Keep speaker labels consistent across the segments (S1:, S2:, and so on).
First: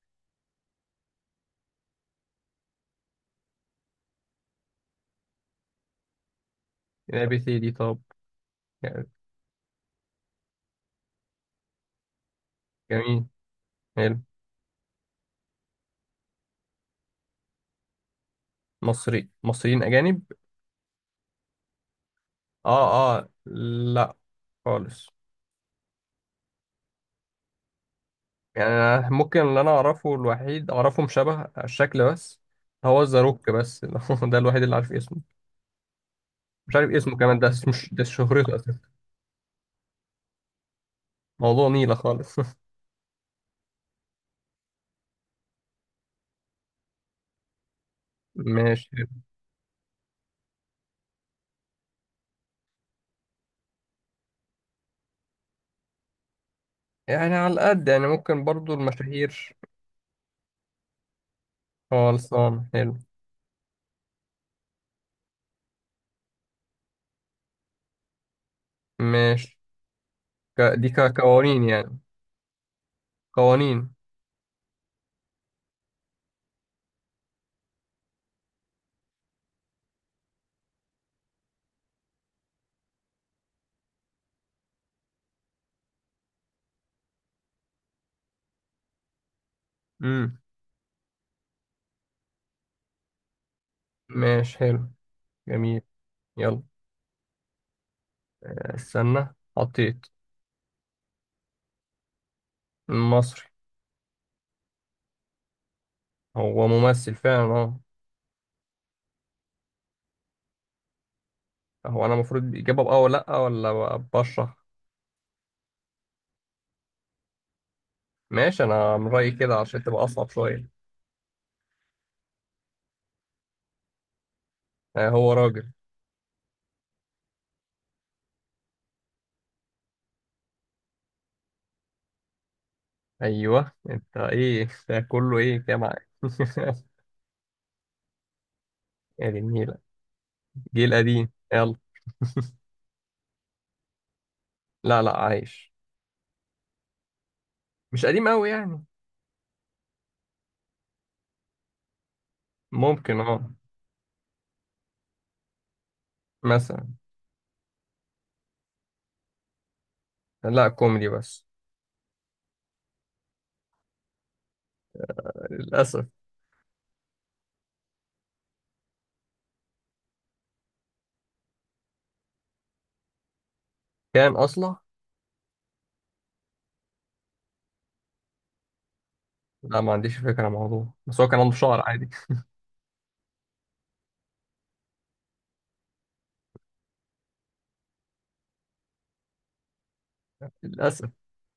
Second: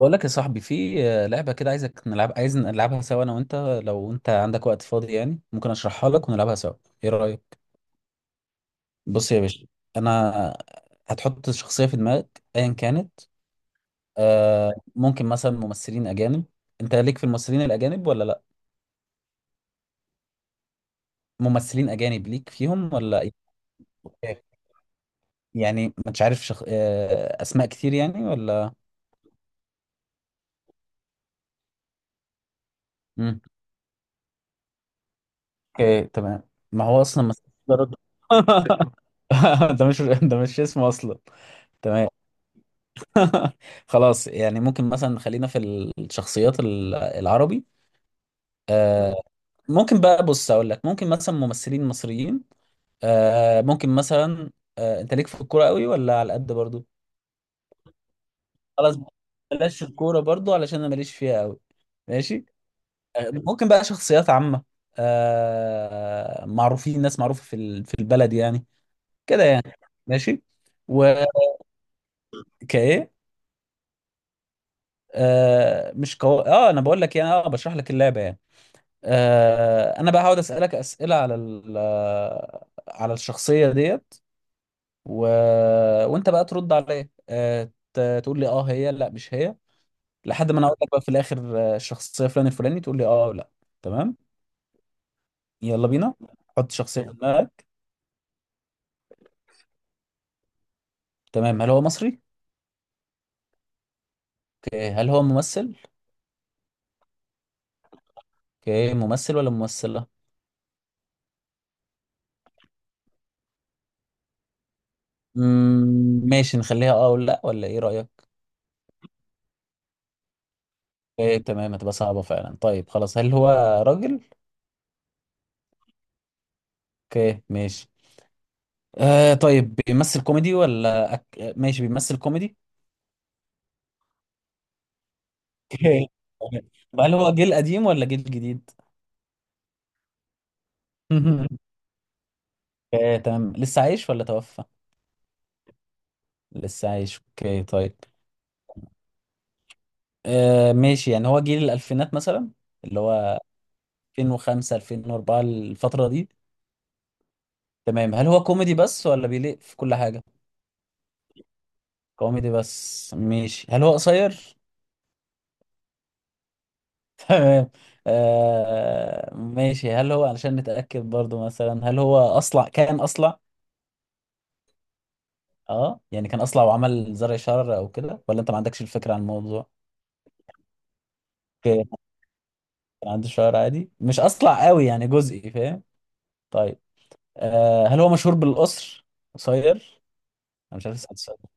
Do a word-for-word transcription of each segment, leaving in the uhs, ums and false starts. S1: بقول لك يا صاحبي في آه، لعبة كده عايزك نلعب عايز نلعبها سوا انا وانت. لو انت عندك وقت فاضي يعني ممكن اشرحها لك ونلعبها سوا. ايه
S2: اي بي سي
S1: رأيك؟
S2: دي طب.
S1: بص يا باشا. انا هتحط شخصية في دماغك ايا كانت.
S2: جميل. حلو.
S1: آه ممكن مثلا ممثلين اجانب. انت ليك في الممثلين الاجانب ولا لا؟
S2: مصري مصريين اجانب.
S1: ممثلين اجانب ليك
S2: اه
S1: فيهم ولا
S2: اه
S1: إيه؟
S2: لا. خالص.
S1: يعني مش عارف شخ... آه اسماء كتير يعني
S2: يعني
S1: ولا.
S2: أنا ممكن اللي انا اعرفه الوحيد اعرفهم شبه الشكل بس. هو
S1: مم.
S2: الزاروك بس ده الوحيد اللي عارف اسمه.
S1: اوكي تمام.
S2: مش
S1: ما
S2: عارف
S1: هو
S2: اسمه
S1: اصلا
S2: كمان،
S1: ممثل.
S2: ده
S1: ده
S2: مش
S1: راجل.
S2: ده شهرته اساسا.
S1: ده مش ده مش اسمه اصلا.
S2: موضوع نيلة
S1: تمام.
S2: خالص
S1: خلاص يعني ممكن مثلا خلينا في الشخصيات ال- العربي.
S2: ماشي.
S1: آه ممكن بقى بص اقول لك ممكن مثلا ممثلين مصريين. آه ممكن مثلا. آه انت ليك في الكوره قوي ولا على قد برضو؟
S2: يعني على قد، يعني ممكن برضو
S1: خلاص.
S2: المشاهير.
S1: بلاش الكوره برضو علشان انا ماليش فيها قوي. ماشي.
S2: خلصان، حلو.
S1: آه ممكن بقى شخصيات عامه. آه معروفين ناس معروفه في ال- في البلد يعني. كده
S2: ماشي.
S1: يعني. ماشي.
S2: ك... دي
S1: وكايه.
S2: كقوانين يعني. قوانين.
S1: آه مش قو... اه انا بقول لك يعني اه بشرح لك اللعبه يعني. آه، انا بقى هقعد اسالك اسئله على ال- آه، على الشخصيه ديت و... وانت بقى ترد عليا آه، ت- تقول لي اه هي لا مش هي.
S2: امم.
S1: لحد ما انا اقول لك بقى في الاخر آه، الشخصيه فلان الفلاني تقول لي اه أو لا. تمام.
S2: ماشي، حلو. جميل.
S1: يلا بينا.
S2: يلا.
S1: حط شخصيه في دماغك.
S2: استنى، حطيت.
S1: تمام. هل هو مصري؟
S2: مصري.
S1: اوكي هل هو ممثل؟
S2: هو ممثل فعلا، اه.
S1: اوكي ممثل ولا ممثله؟
S2: هو انا المفروض اجابه بأه ولا لا ولا بشرح؟
S1: مم، ماشي نخليها اه ولا لا ولا ايه رايك؟
S2: ماشي، انا من رايي كده عشان تبقى اصعب شويه.
S1: اوكي تمام. هتبقى صعبه فعلا. طيب خلاص هل هو راجل؟
S2: آه، هو راجل.
S1: اوكي ماشي. آه طيب بيمثل كوميدي ولا أك... ماشي بيمثل كوميدي.
S2: ايوه، انت ايه ده كله ايه كده معاك.
S1: طب هل هو جيل قديم ولا جيل جديد؟
S2: يا دي النيله. جيل قديم، يلا.
S1: آه تمام. لسه عايش ولا توفى؟
S2: لا لا، عايش.
S1: لسه عايش اوكي طيب.
S2: مش قديم قوي يعني.
S1: آه ماشي يعني هو جيل الألفينات مثلا. اللي
S2: ممكن،
S1: هو
S2: اه.
S1: ألفين وخمسة ألفين وأربعة الفترة دي.
S2: مثلا.
S1: تمام. هل هو كوميدي بس ولا بيليق في كل حاجة؟
S2: لا، كوميدي بس.
S1: كوميدي بس ماشي. هل هو قصير؟
S2: للاسف.
S1: تمام. آه ماشي هل هو علشان نتأكد برضو مثلا هل هو أصلع؟ كان أصلع؟
S2: كان اصلا.
S1: اه يعني كان اصلع وعمل زرع شعر او كده ولا انت ما عندكش الفكره عن الموضوع؟
S2: لا، ما عنديش فكره عن الموضوع، بس هو كان عنده شعر
S1: اوكي.
S2: عادي.
S1: كان عندي شعر عادي مش اصلع قوي يعني جزئي فاهم. طيب. آه هل هو مشهور بالقصر؟ قصير. انا مش عارف
S2: للاسف.
S1: اسال السؤال ده.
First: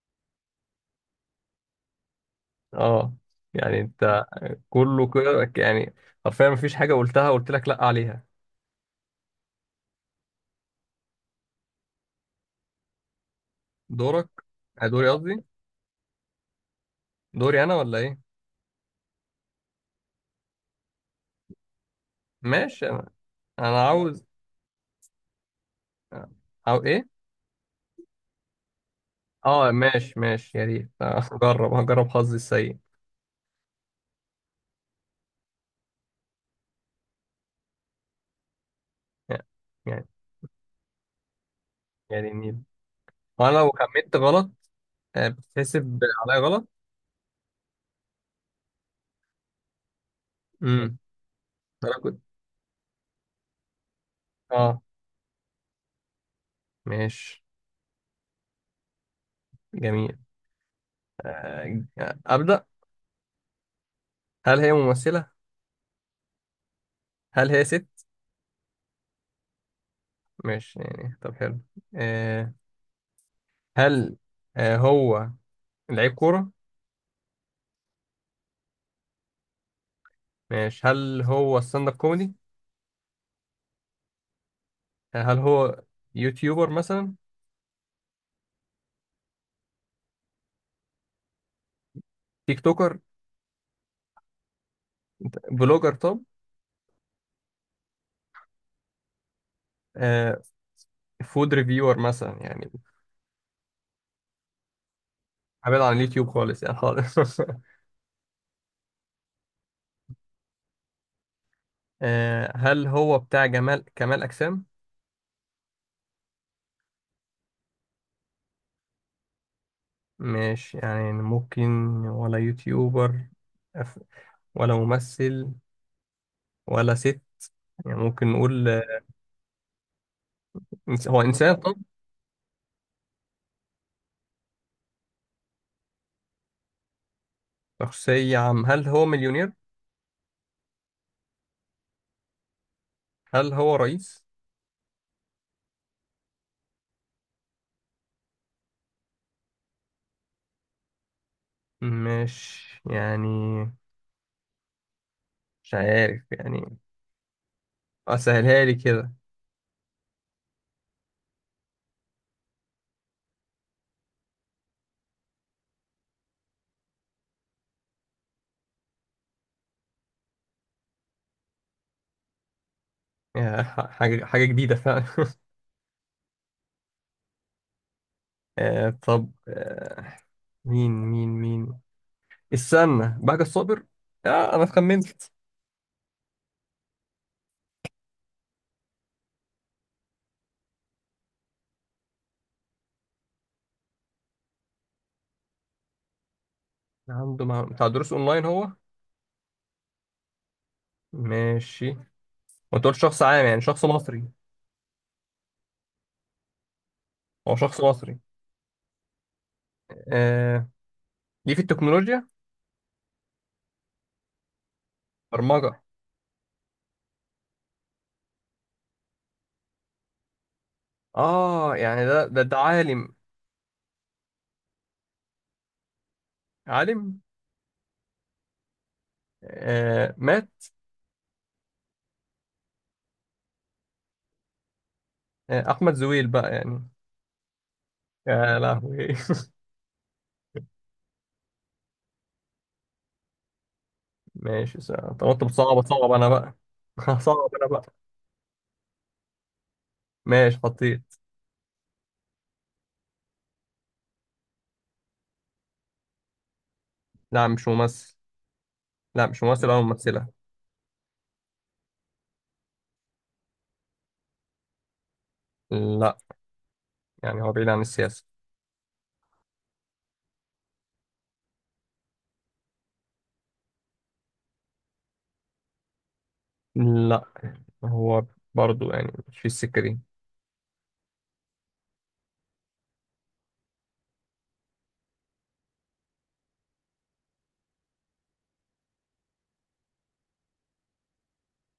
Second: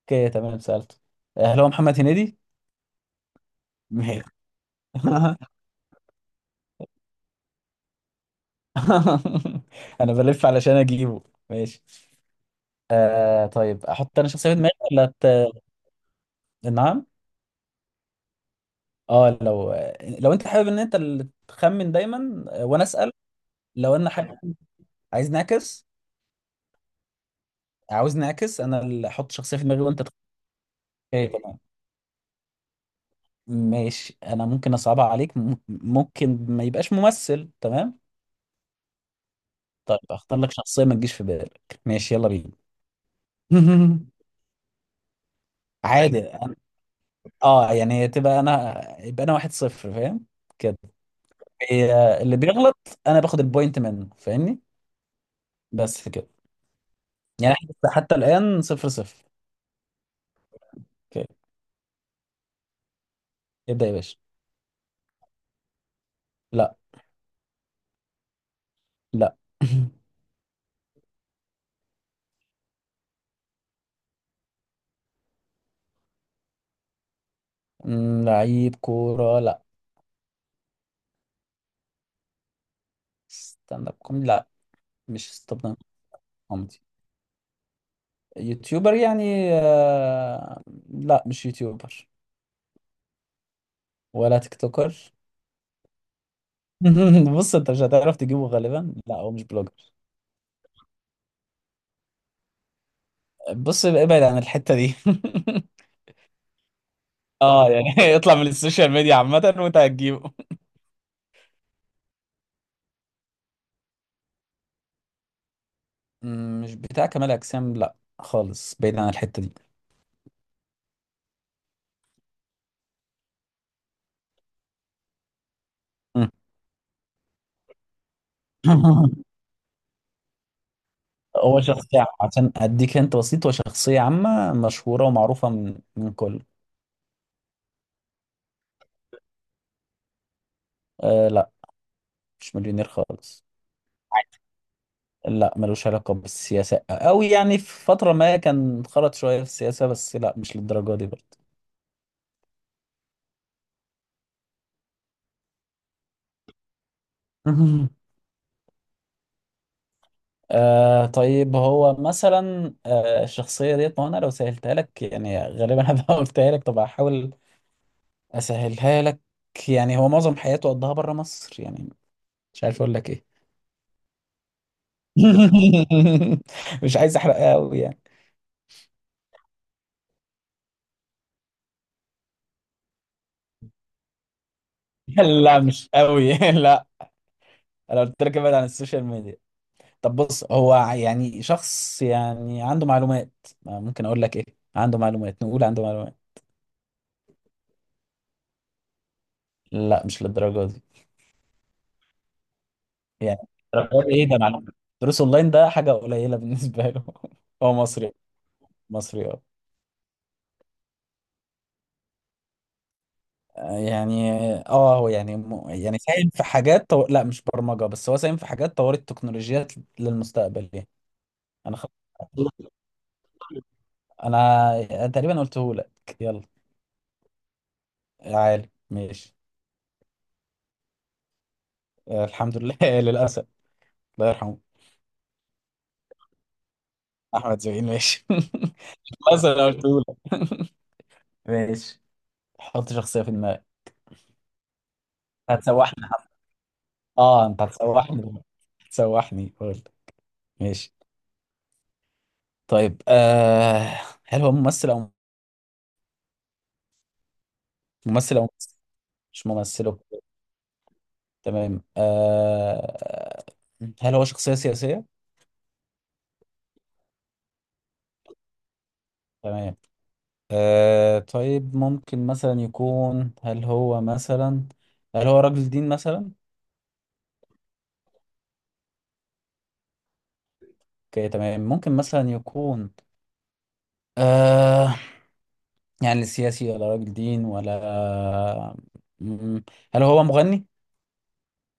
S1: اوكي تمام سالته. آه هل هو محمد هنيدي؟
S2: اه يعني
S1: ماشي.
S2: انت كله كده يعني. حرفيا مفيش حاجة قلتها، قلت لك لأ عليها.
S1: انا بلف علشان اجيبه. ماشي. آه طيب احط
S2: دورك.
S1: انا شخصيه في دماغي
S2: آه، دوري
S1: ولا ت...
S2: قصدي.
S1: نعم؟
S2: دوري أنا ولا إيه؟
S1: اه لو لو انت حابب ان انت اللي تخمن دايما آه، وانا
S2: ماشي، أنا.
S1: اسال.
S2: أنا
S1: لو انا
S2: عاوز.
S1: حابب. عايز نعكس.
S2: أو إيه؟
S1: عاوزني اعكس انا اللي احط شخصيه في
S2: أه،
S1: دماغي وانت تخ-
S2: ماشي ماشي، يا ريت. آه،
S1: إيه، تمام.
S2: هجرب هجرب حظي السيء.
S1: ماشي. انا ممكن اصعبها عليك م- ممكن ما يبقاش ممثل. تمام.
S2: يعني
S1: طيب
S2: يعني
S1: اختار لك شخصيه ما تجيش في بالك. ماشي
S2: يعني
S1: يلا بينا.
S2: النيل. وأنا لو خمنت غلط، آه، بتحسب
S1: عادي
S2: عليا
S1: أنا-
S2: غلط؟
S1: اه يعني تبقى انا يبقى انا واحد صفر فاهم كده.
S2: أمم. أنا كنت.
S1: هي اللي بيغلط. انا باخد البوينت منه فاهمني.
S2: أه،
S1: بس كده.
S2: ماشي.
S1: يعني إحنا لسه حتى الان صفر صفر.
S2: جميل.
S1: اوكي.
S2: آه، أبدأ.
S1: ابدا يا باشا.
S2: هل هي ممثلة؟
S1: لا.
S2: هل هي ست؟
S1: لا.
S2: ماشي، يعني طب حلو. آه، هل آه، هو لعيب كورة؟
S1: أمم، لعيب كوره لا.
S2: ماشي، هل هو ستاند اب كوميدي؟
S1: ستاند اب كوميدي لا. مش
S2: هل
S1: ستاند اب
S2: هو يوتيوبر
S1: كوميدي.
S2: مثلا؟
S1: يوتيوبر يعني آه، لا مش يوتيوبر.
S2: تيك توكر؟
S1: ولا تيك توكر.
S2: بلوجر طب؟
S1: بص انت مش هتعرف تجيبه غالبا. لا هو مش بلوجر.
S2: آه، فود ريفيور مثلا يعني.
S1: بص ابعد عن الحتة دي.
S2: ابعد عن اليوتيوب خالص، يعني خالص
S1: اه يعني اطلع من السوشيال ميديا عامة وانت هتجيبه.
S2: آه، هل هو بتاع جمال كمال اجسام؟
S1: مم، مش بتاع كمال اجسام لا خالص بعيد عن الحتة دي.
S2: مش يعني ممكن. ولا يوتيوبر. أف- ولا ممثل.
S1: مم.
S2: ولا ست. يعني ممكن نقول، آه، إنس- هو انسان
S1: هو
S2: طب؟
S1: شخصية عشان اديك انت بسيط. هو شخصية عامة مشهورة ومعروفة من من كل.
S2: شخصية عام، هل هو مليونير؟
S1: آه لا مش مليونير خالص.
S2: هل هو رئيس؟
S1: لا ملوش علاقة بالسياسة أو يعني في فترة ما كان خرج شوية في السياسة بس لا مش للدرجة دي برضه.
S2: مش يعني. مش عارف يعني. اه، سهلها لي كده.
S1: آه طيب هو مثلا آه الشخصية ديت. ما أنا لو سهلتها لك يعني غالبا هبقى قلتها لك. طب هحاول أسهلها لك. يعني هو معظم حياته قضاها بره مصر يعني. مش عارف أقول لك إيه.
S2: يا ح- حاجة حاجة جديدة فعلا
S1: مش عايز أحرقها أوي يعني
S2: آه، طب آه، مين مين مين. استنى، بهجة الصابر. آه، أنا خمنت.
S1: لا مش أوي. لا. أنا قلت لك ابعد عن السوشيال ميديا. طب بص هو يعني شخص يعني عنده معلومات. آه، ممكن اقول لك ايه؟ عنده معلومات. نقول عنده معلومات.
S2: عنده مع... بتاع دروس أونلاين هو؟
S1: لا مش للدرجه دي.
S2: ماشي. وأنت قلت شخص
S1: يعني
S2: عام، يعني شخص
S1: الدرجة دي
S2: مصري.
S1: ايه ده معلومات. دروس اونلاين ده حاجه قليله بالنسبه له.
S2: هو
S1: هو
S2: شخص
S1: مصري.
S2: مصري.
S1: مصري اه.
S2: آه، ليه في التكنولوجيا؟
S1: آه، يعني اه هو يعني م-
S2: برمجة.
S1: يعني ساهم في حاجات طو... لا مش برمجه بس هو ساهم في حاجات طورت التكنولوجيات للمستقبل يعني.
S2: آه
S1: انا خ...
S2: يعني ده ده ده عالم.
S1: انا تقريبا قلته لك. يلا.
S2: عالم.
S1: يا عالي ماشي.
S2: آه، مات.
S1: آه، الحمد لله للاسف. الله يرحمه.
S2: آه، أحمد زويل بقى يعني.
S1: احمد زويل ماشي.
S2: يا لهوي
S1: بس انا قلتهولك. ماشي. حط شخصية في دماغك.
S2: ماشي سهل. طب أنت بتصعب،
S1: هتسوحني.
S2: صعب أنا بقى. صعب
S1: اه انت
S2: أنا بقى.
S1: هتسوحني دلوقتي. هتسوحني قول.
S2: ماشي
S1: ماشي.
S2: حطيت.
S1: طيب آه هل هو ممثل او
S2: لا مش ممثل.
S1: ممثل او ممثل؟
S2: لا مش
S1: مش
S2: ممثل أو
S1: ممثل.
S2: ممثلة.
S1: تمام. آه هل هو شخصية سياسية؟
S2: لا، يعني هو بعيد عن السياسة.
S1: تمام. آه طيب ممكن مثلا يكون هل هو مثلا هل هو رجل دين مثلا؟
S2: لا هو برضو يعني مش في السكة دي.
S1: اوكي تمام ممكن مثلا يكون آه يعني سياسي ولا راجل دين ولا. مم. هل هو مغني؟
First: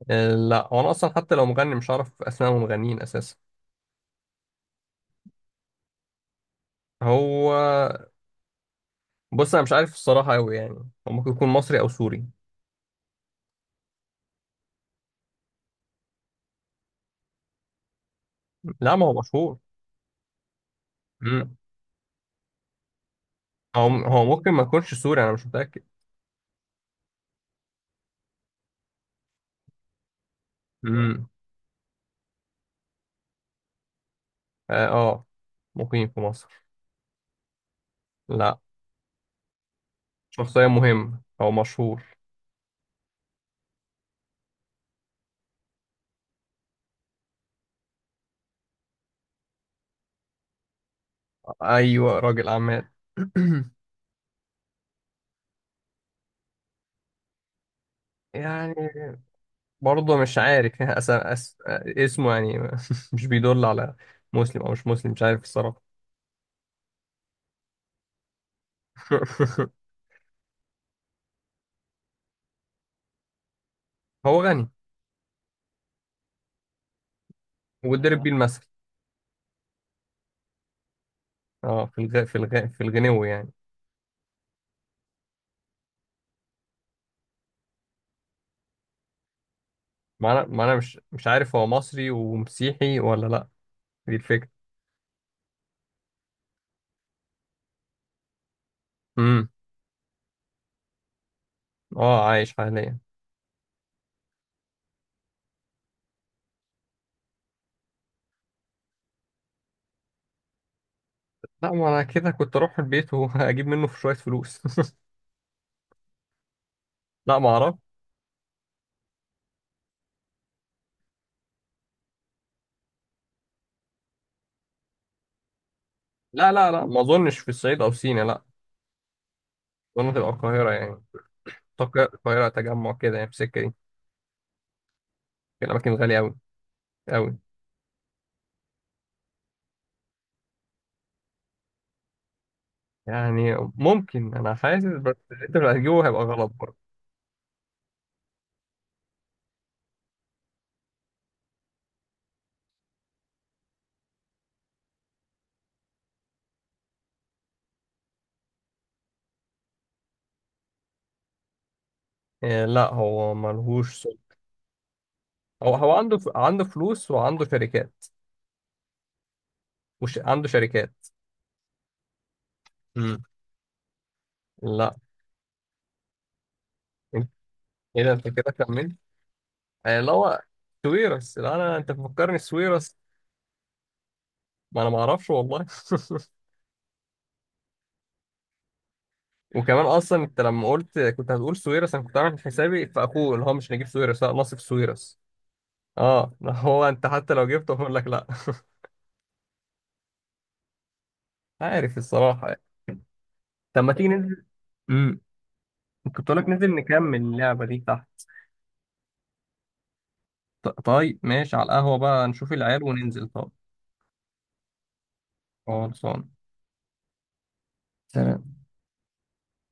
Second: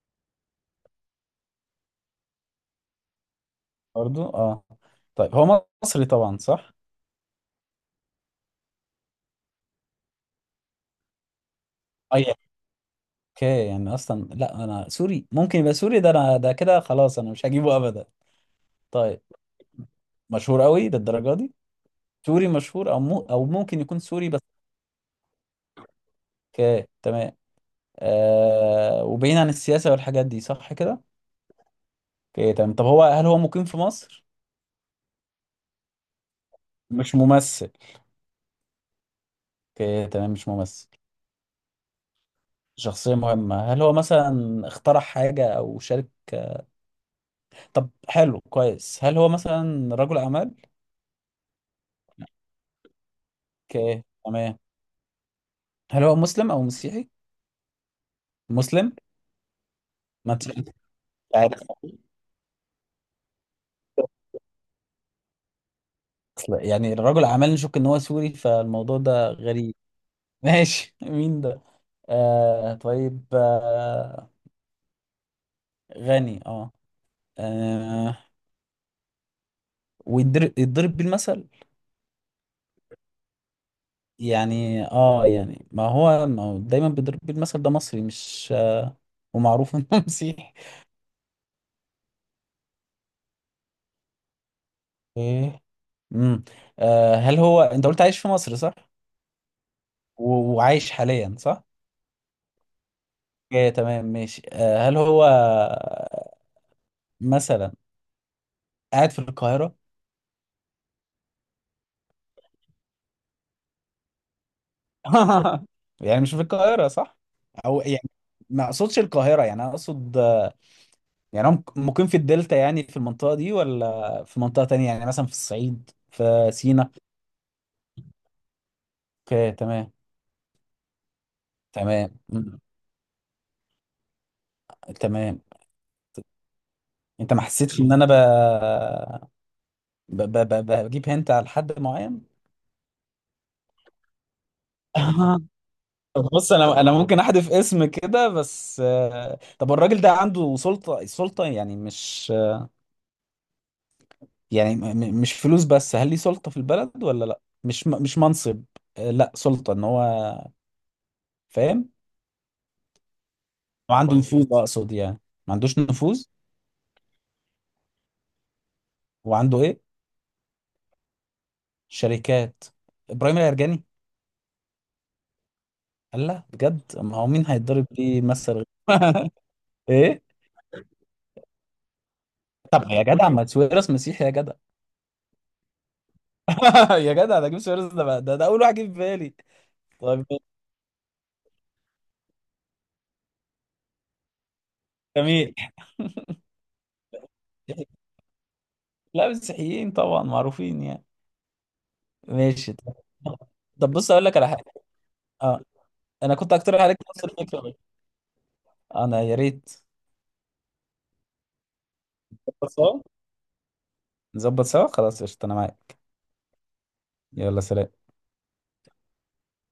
S2: آه، لا هو أنا أصلا حتى لو مغني مش عارف أسماء المغنيين أساسا.
S1: برضو اه. طيب هو مصري طبعا صح؟
S2: هو بص أنا مش عارف الصراحة أوي يعني. هو ممكن يكون مصري أو
S1: اي.
S2: سوري.
S1: اوكي يعني اصلا لا انا سوري. ممكن يبقى سوري؟ ده انا ده كده خلاص انا مش هجيبه ابدا.
S2: لا ما هو
S1: طيب.
S2: مشهور.
S1: مشهور قوي للدرجه دي؟
S2: مم.
S1: سوري مشهور او مو او ممكن
S2: هو
S1: يكون
S2: هو
S1: سوري بس.
S2: ممكن ما يكونش سوري، أنا مش متأكد.
S1: اوكي تمام. آه وبعيد عن السياسه والحاجات دي صح كده؟
S2: مم.
S1: اوكي تمام. طب هو هل هو مقيم في مصر؟
S2: آه، آه. مقيم في مصر.
S1: مش ممثل.
S2: لا.
S1: اوكي تمام مش
S2: شخصية
S1: ممثل.
S2: مهمة أو مشهور.
S1: شخصية مهمة هل هو مثلا اخترع حاجة أو شارك؟ طب حلو كويس هل هو مثلا رجل أعمال؟
S2: أيوة راجل أعمال.
S1: اوكي تمام. هل هو مسلم أو مسيحي؟
S2: يعني.
S1: مسلم؟
S2: برضه
S1: ما
S2: مش
S1: انت
S2: عارف أس... أس...
S1: عارف.
S2: اسمه يعني. مش بيدل على مسلم او مش مسلم، مش عارف الصراحه.
S1: أصل يعني رجل أعمال نشك إن هو سوري فالموضوع ده غريب. ماشي. مين ده؟ آه طيب آه.
S2: هو غني.
S1: غني اه،
S2: وضرب
S1: آه.
S2: آه. بيه المثل.
S1: ويضرب يضرب بيه المثل.
S2: اه في الغ... في الغ... في الغنو يعني.
S1: يعني اه يعني ما هو ما هو دايما بيضرب بيه المثل. ده مصري مش آه ومعروف انه
S2: ما انا
S1: مسيحي.
S2: ما انا مش مش عارف هو مصري ومسيحي ولا لا. دي الفكره.
S1: ايه. امم. آه هل هو انت قلت عايش في مصر صح؟
S2: امم.
S1: و... وعايش حاليا صح؟
S2: اه عايش حاليا.
S1: اوكي تمام ماشي. آه هل هو مثلا قاعد في القاهرة؟
S2: لا، ما انا كده كنت اروح البيت واجيب منه في شويه فلوس
S1: يعني مش في القاهرة صح؟
S2: لا ما اعرف.
S1: او يعني ما اقصدش القاهرة يعني انا اقصد آه، يعني هو مك- مقيم في الدلتا يعني في المنطقة دي ولا في منطقة تانية يعني مثلا في الصعيد في
S2: لا لا لا،
S1: سينا؟
S2: ما اظنش في الصعيد او سينا، لا.
S1: اوكي تمام.
S2: اظن تبقى القاهره يعني. أعتقد
S1: تمام.
S2: القاهره
S1: مم.
S2: تجمع كده، يعني في السكه دي.
S1: تمام.
S2: في الاماكن غاليه قوي
S1: انت
S2: قوي.
S1: ما حسيتش ان انا ب... ب... ب... ب... بجيب هنت على حد معين.
S2: يعني ممكن انا حاسس بس انت اللي هتجيبه هيبقى
S1: طب
S2: غلط
S1: بص
S2: برضه.
S1: انا انا ممكن احذف اسم كده بس آه، طب الراجل ده عنده سلطة سلطة يعني مش يعني م- م- مش فلوس بس هل ليه سلطة في البلد ولا لا مش م- مش منصب. آه، لا سلطة ان هو فاهم.
S2: إيه، لا هو ملهوش
S1: وعنده
S2: سوق.
S1: نفوذ اقصد يعني. ما
S2: هو
S1: عندوش
S2: هو عنده
S1: نفوذ.
S2: ف... عنده فلوس وعنده شركات.
S1: وعنده ايه؟
S2: وش... عنده شركات.
S1: شركات.
S2: امم.
S1: ابراهيم العرجاني؟
S2: لا.
S1: قال لا بجد. ما هو
S2: انت
S1: مين هيتضرب
S2: ايه ده
S1: بيه
S2: انت
S1: مثل
S2: كده
S1: غيره؟
S2: كملت. يعني اللي
S1: ايه.
S2: هو سويرس. لا انا، انت بتفكرني
S1: طب
S2: سويرس.
S1: يا جدع ما سويرس مسيحي يا جدع.
S2: ما انا ما اعرفش والله
S1: يا جدع ده اجيب سويرس ده بقى- ده, ده اول واحد جه في بالي.
S2: وكمان اصلا
S1: طيب.
S2: انت لما قلت كنت هتقول سويرس، انا كنت عامل حسابي في اخوه اللي هو مش نجيب سويرس، لا نصف سويرس.
S1: جميل.
S2: اه هو انت حتى لو جبته هقول لك لا.
S1: لا مسيحيين طبعا معروفين يعني.
S2: عارف الصراحه يعني.
S1: ماشي طب.
S2: طب
S1: طب
S2: ما تيجي
S1: بص اقول لك
S2: ننزل،
S1: على حاجه. اه
S2: كنت
S1: انا
S2: لك
S1: كنت
S2: ننزل
S1: اقترح عليك
S2: نكمل
S1: نفس الفكره
S2: اللعبة
S1: دي.
S2: دي تحت.
S1: انا يا ريت.
S2: ط- طيب ماشي، على القهوة بقى نشوف
S1: بس
S2: العيال
S1: آه.
S2: وننزل طب.
S1: نظبط سوا خلاص قشطه انا معاك.
S2: خلصان.
S1: يلا سلام.
S2: سلام.